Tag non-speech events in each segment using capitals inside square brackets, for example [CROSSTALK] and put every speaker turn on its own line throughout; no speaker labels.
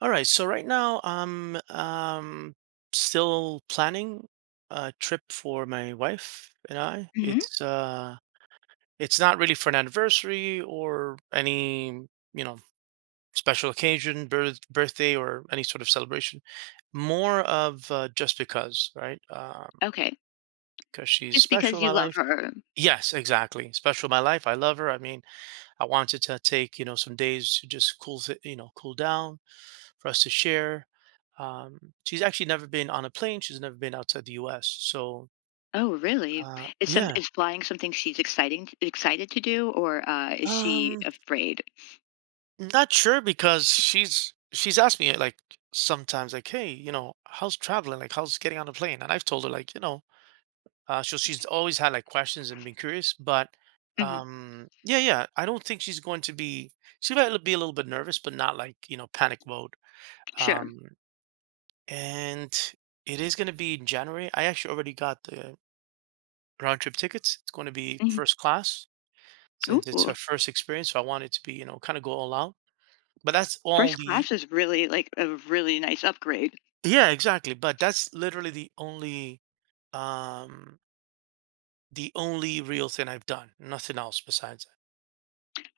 All right, so right now I'm still planning a trip for my wife and I.
Hmm.
It's not really for an anniversary or any, you know, special occasion, birthday, or any sort of celebration. More of just because, right? Um,
Okay.
because she's
Just
special
because
in my
you love
life.
her.
Yes, exactly. Special in my life. I love her. I mean, I wanted to take, some days to just cool down for us to share. Um, she's actually never been on a plane. She's never been outside the U.S. So
Oh, really? Is some
yeah.
is flying something she's exciting excited to do, or is she
um,
afraid?
Not sure, because she's asked me, like, sometimes, like, hey, how's traveling? Like, how's getting on a plane? And I've told her, like, so she's always had, like, questions and been curious, but
Hmm.
yeah, yeah, I don't think she's going to be. She might be a little bit nervous, but not, like, panic mode.
Sure.
Um, and it is going to be in January. I actually already got the round trip tickets. It's going to be
Hmm.
first class, since it's
Ooh,
her first experience. So I want it to be, kind of go all out. But that's all
first
the.
class is really like a really nice upgrade.
Yeah, exactly. But that's literally um the only real thing I've done. Nothing else besides that.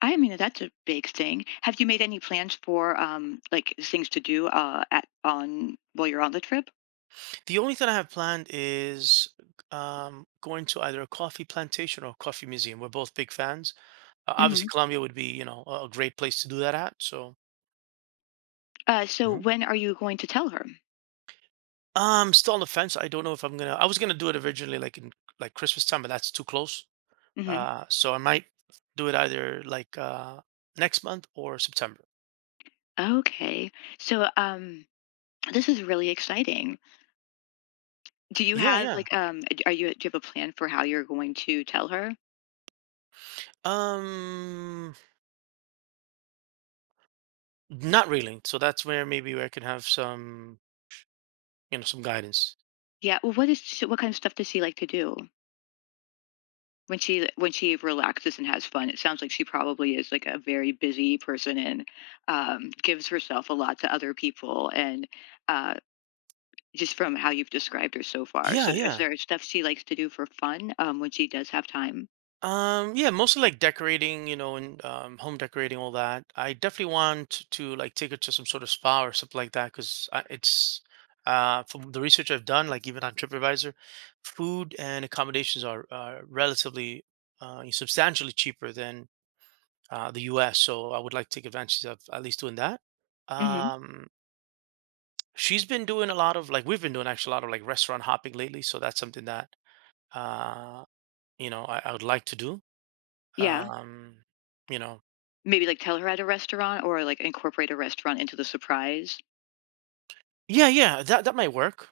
I mean, that's a big thing. Have you made any plans for like things to do at on while you're on the trip?
The only thing I have planned is going to either a coffee plantation or a coffee museum. We're both big fans. Obviously,
Hmm.
Colombia would be, a great place to do that at. So.
So when are you going to tell her?
Still on the fence. I don't know if I'm gonna. I was gonna do it originally, like in like Christmas time, but that's too close.
Hmm.
So I might do it either like next month or September.
Okay. So, this is really exciting. Do you
Yeah,
have
yeah.
like are you do you have a plan for how you're going to tell her?
Um, Not really. So that's where maybe I can have some guidance.
Yeah. Well, what kind of stuff does she like to do when she relaxes and has fun? It sounds like she probably is like a very busy person and gives herself a lot to other people. And uh, just from how you've described her so far, so
Yeah,
is
yeah.
there stuff she likes to do for fun when she does have time?
Yeah, mostly like decorating, and home decorating, all that. I definitely want to like take her to some sort of spa or something like that, because it's from the research I've done, like even on TripAdvisor, food and accommodations are relatively substantially cheaper than the U.S. So I would like to take advantage of at least doing that.
Hmm.
Um, she's been doing a lot of, like, we've been doing actually a lot of, like, restaurant hopping lately, so that's something that uh, I would like to do.
Yeah.
Um, you know
Maybe like tell her at a restaurant or like incorporate a restaurant into the surprise.
yeah, yeah, that might work.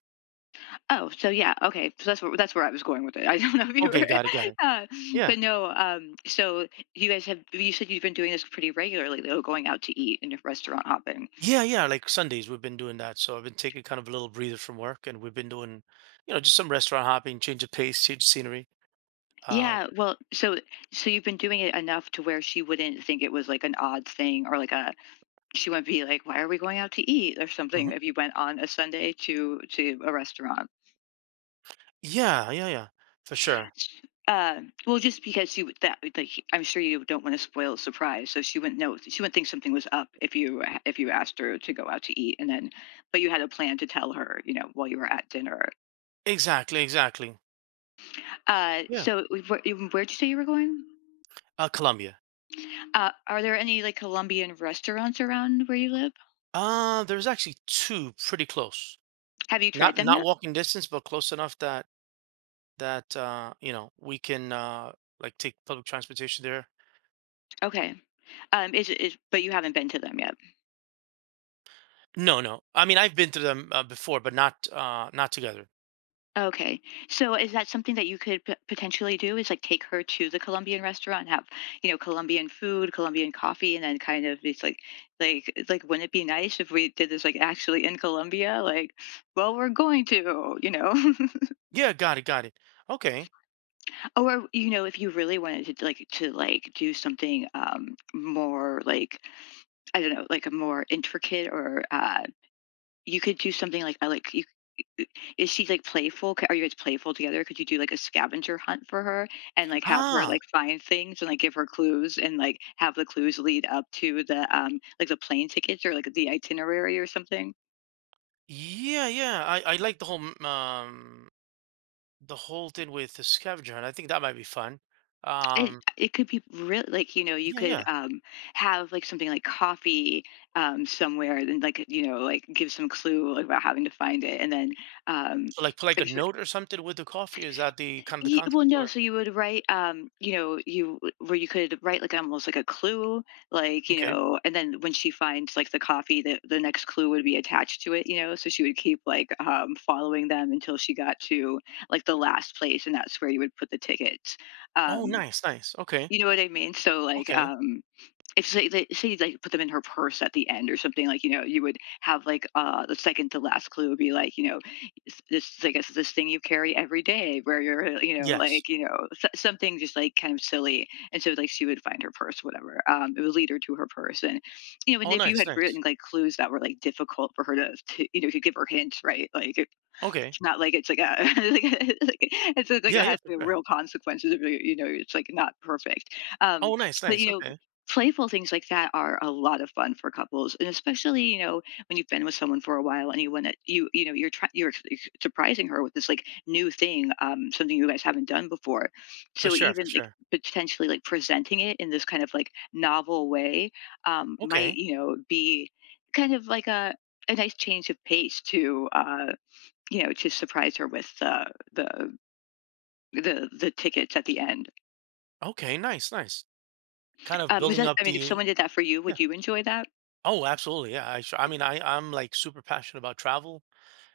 Oh, so yeah, okay. So that's where I was going with it. [LAUGHS] I don't know if you
Okay,
were,
got it, got it.
[LAUGHS] uh,
Yeah.
but no. So you guys, have you said you've been doing this pretty regularly, though, going out to eat and restaurant hopping.
Yeah, yeah, like Sundays, we've been doing that, so I've been taking kind of a little breather from work, and we've been doing, just some restaurant hopping, change of pace, change of scenery. Um,
Yeah, well, so you've been doing it enough to where she wouldn't think it was like an odd thing, or like a she wouldn't be like, why are we going out to eat or something,
mhm.
if you went on a Sunday to a restaurant.
Yeah, yeah, yeah, for sure.
Uh, well, just because she would, that like I'm sure you don't want to spoil a surprise, so she wouldn't know. She wouldn't think something was up if you asked her to go out to eat, and then but you had a plan to tell her, you know, while you were at dinner.
Exactly, exactly.
Uh,
Yeah.
so where'd you say you were going?
Colombia.
Are there any like Colombian restaurants around where you live?
There's actually 2 pretty close.
Have you tried
Not
them
not
yet?
walking distance, but close enough that, we can, like, take public transportation there.
Okay. Is but you haven't been to them yet.
No, no. I mean, I've been to them before, but not together.
Okay. So is that something that you could potentially do, is like take her to the Colombian restaurant and have, you know, Colombian food, Colombian coffee, and then kind of it's like wouldn't it be nice if we did this like actually in Colombia? Like, well, we're going to, you know.
Yeah, got it, got it. Okay.
[LAUGHS] Or you know, if you really wanted to like do something more like, I don't know, like a more intricate, or you could do something like, I like you is she, like, playful? Ca are you guys playful together? Could you do, like, a scavenger hunt for her and, like, have her, like,
Ah,
find things and, like, give her clues and, like, have the clues lead up to the, like, the plane tickets or, like, the itinerary or something?
yeah, yeah. I like the whole thing with the scavenger hunt. I think that might be fun.
It
Um,
it could be really like, you know, you
yeah,
could,
yeah.
have, like, something like coffee, somewhere and, like, you know, like, give some clue, like, about having to find it, and then, um
So, like, put like a note or something with the coffee. Is that the kind of the
Ye Well,
concept,
no,
or
so you would write, you know, you where you could write, like, almost like a clue, like, you
okay?
know, and then when she finds, like, the coffee, the next clue would be attached to it, you know, so she would keep, like, following them until she got to, like, the last place, and that's where you would put the tickets.
Oh,
Um,
nice, nice. Okay,
you know what I mean? So, like,
okay.
if say they say, like, put them in her purse at the end or something, like, you know, you would have, like, the second to last clue would be, like, you know, s this, I guess, this thing you carry every day where you're, you know,
Yes.
like, you know, so something just, like, kind of silly, and so, like, she would find her purse, whatever, it would lead her to her purse, and, you know, and
Oh,
if you
nice,
had
nice.
written, like, clues that were, like, difficult for her to, you know, to give her hints, right, like,
Okay.
it's not like, it's like a [LAUGHS] like like, it's like it
Yeah, yeah,
has to
for
be
sure.
real consequences, if you, you know, it's like not perfect.
Oh, nice,
But
nice.
you know,
Okay,
playful things like that are a lot of fun for couples, and especially, you know, when you've been with someone for a while and you want to, you know, you're try, you're ex- surprising her with this like new thing, something you guys haven't done before.
for
So
sure, for
even like
sure.
potentially like presenting it in this kind of like novel way, might,
Okay,
you know, be kind of like a nice change of pace too. You know, to surprise her with the the tickets at the end.
okay. Nice, nice. Kind of
Is
building
that
up
I mean, if
the.
someone did that for you,
Yeah.
would you enjoy that?
Oh, absolutely. Yeah. Sure. I mean, I'm like super passionate about travel,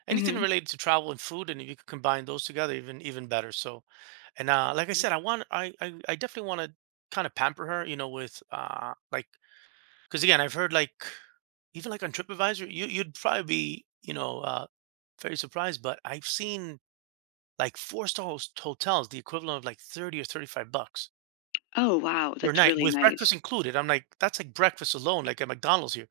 anything
Mhm.
related to travel and food. And if you could combine those together, even, even better. So, and, like I said, I definitely want to kind of pamper her, with, like, 'cause again, I've heard, like, even like on TripAdvisor, you'd probably be, very surprised, but I've seen like four-star hotels, the equivalent of like 30 or $35
Oh, wow,
per
that's
night
really
with
nice.
breakfast included. I'm like, that's like breakfast alone, like at McDonald's here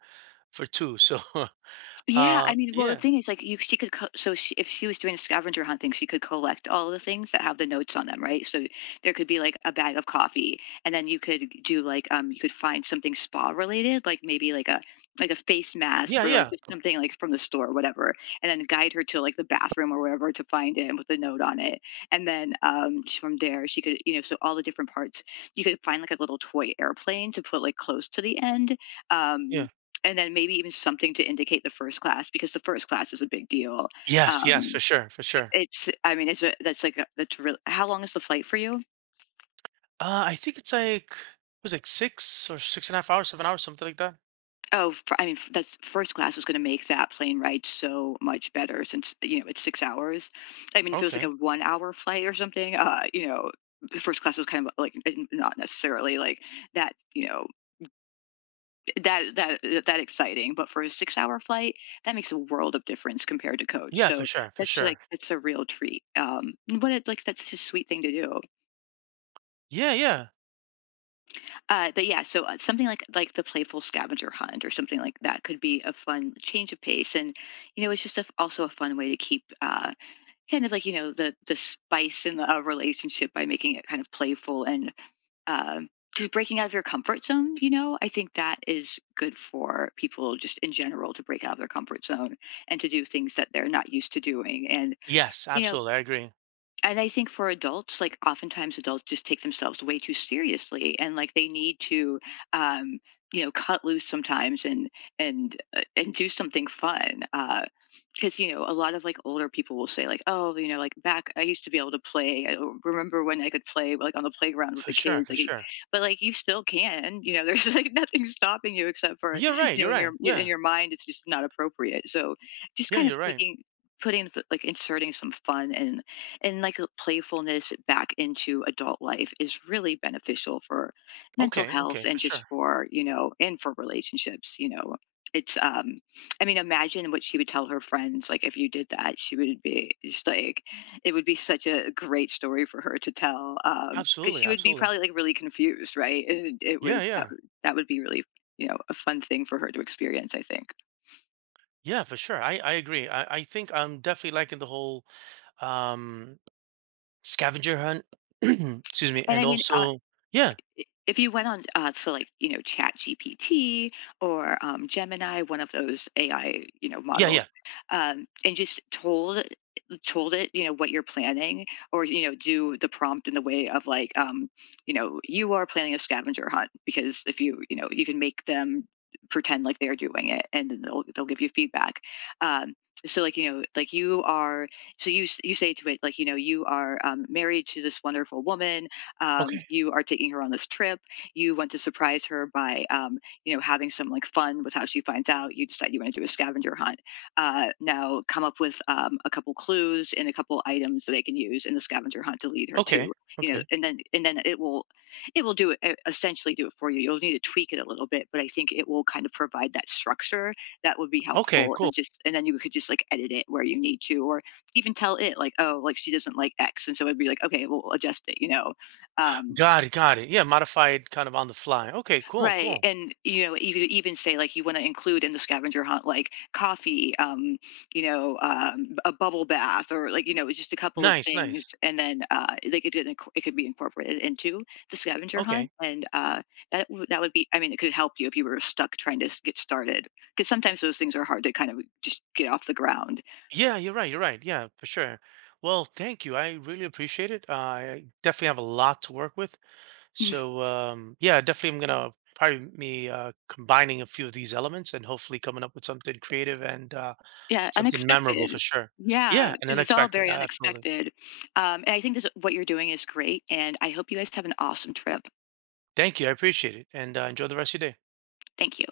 for two. So, [LAUGHS]
Yeah, I mean, well, the
yeah.
thing is, like, you she could co- so she, if she was doing a scavenger hunt thing, she could collect all the things that have the notes on them, right? So there could be like a bag of coffee, and then you could do like, you could find something spa related, like maybe like a face mask,
Yeah,
or like
yeah,
just something like from the store, or whatever, and then guide her to like the bathroom or wherever to find it and put the note on it, and then from there she could, you know, so all the different parts, you could find like a little toy airplane to put like close to the end, um
yeah.
and then maybe even something to indicate the first class, because the first class is a big deal.
Yes, yes, for
Um,
sure, for sure.
it's I mean, it's a that's like a, that's really how long is the flight for you?
I think it was like six or six and a half hours, 7 hours, something like that.
Oh, f I mean, f- that's first class is going to make that plane ride so much better, since you know it's 6 hours. I mean, if it was like a
Okay.
1 hour flight or something, you know, first class was kind of like, not necessarily like that, you know, that exciting, but for a 6-hour flight, that makes a world of difference compared to coach,
Yeah, for
so
sure, for
that's like,
sure.
that's a real treat, and what a, like, that's a sweet thing to do.
Yeah, yeah.
But yeah, so, something like the playful scavenger hunt or something like that could be a fun change of pace, and, you know, it's just a, f also a fun way to keep, kind of like, you know, the spice in a relationship by making it kind of playful and, um, just breaking out of your comfort zone. You know, I think that is good for people just in general, to break out of their comfort zone and to do things that they're not used to doing. And,
Yes,
you know,
absolutely. I agree.
and I think for adults, like oftentimes adults just take themselves way too seriously, and like they need to, um, you know, cut loose sometimes and and do something fun. Because you know a lot of like older people will say like, oh, you know, like, back I used to be able to play, I don't remember when I could play like on the playground with
For
the
sure,
kids,
for sure.
but like you still can, you know. [LAUGHS] There's like nothing stopping you, except for,
Well, you're right.
you know,
You're
in your
right.
in
Yeah,
your mind it's just not appropriate, so just
yeah.
kind of
You're right.
taking, putting like inserting some fun and like a playfulness back into adult life is really beneficial for mental
Okay,
health
okay,
and
for
just
sure.
for, you know, and for relationships, you know. It's, I mean, imagine what she would tell her friends, like if you did that, she would be just like, it would be such a great story for her to tell, because
Absolutely,
she would be
absolutely.
probably like really confused, right, it
Yeah,
would that,
yeah,
would that would be really, you know, a fun thing for her to experience, I think.
yeah, for sure. I agree. I think I'm definitely liking the whole um scavenger hunt. [CLEARS THROAT] Excuse me,
And
and
I mean,
also yeah,
if you went on, to like, you know, ChatGPT, or Gemini, one of those AI, you know,
yeah,
models,
yeah.
and just told it, you know, what you're planning, or, you know, do the prompt in the way of like, you know, you are planning a scavenger hunt, because if you, you know, you can make them pretend like they're doing it, and then they'll give you feedback um, so like, you know, like you are so you s- you say to it like, you know, you are, married to this wonderful woman,
Okay,
you are taking her on this trip, you want to surprise her by, you know, having some like fun with how she finds out. You decide you want to do a scavenger hunt. Now come up with, a couple clues and a couple items that they can use in the scavenger hunt to lead her to,
okay,
you know.
okay,
And then it will do it, essentially do it for you. You'll need to tweak it a little bit, but I think it will kind of provide that structure that would be
okay.
helpful.
Cool.
And just and then you could just like edit it where you need to, or even tell it like, oh, like she doesn't like X, and so it'd be like, okay, we'll adjust it, you know. um,
Got it, got it. Yeah, modified kind of on the fly. Okay, cool,
right,
cool.
and you know, you could even say like you want to include in the scavenger hunt like coffee, a bubble bath, or like, you know, just a couple of
Nice,
things,
nice.
and then, they could it could be incorporated into the scavenger hunt,
Okay.
and that would be, I mean, it could help you if you were stuck trying to, get started, because sometimes those things are hard to kind of just get off the ground.
Yeah, you're right, you're right. Yeah, for sure. Well, thank you. I really appreciate it. I definitely have a lot to work with. So, yeah, definitely I'm gonna probably me combining a few of these elements and hopefully coming up with something creative and
Yeah,
something memorable
unexpected. Yeah,
for sure.
yeah,
Yeah, and
'cause it's all
unexpected.
very
Absolutely.
unexpected. And I think, this what you're doing is great, and I hope you guys have an awesome trip.
Thank you. I appreciate it. And enjoy the rest of your day.
Thank you.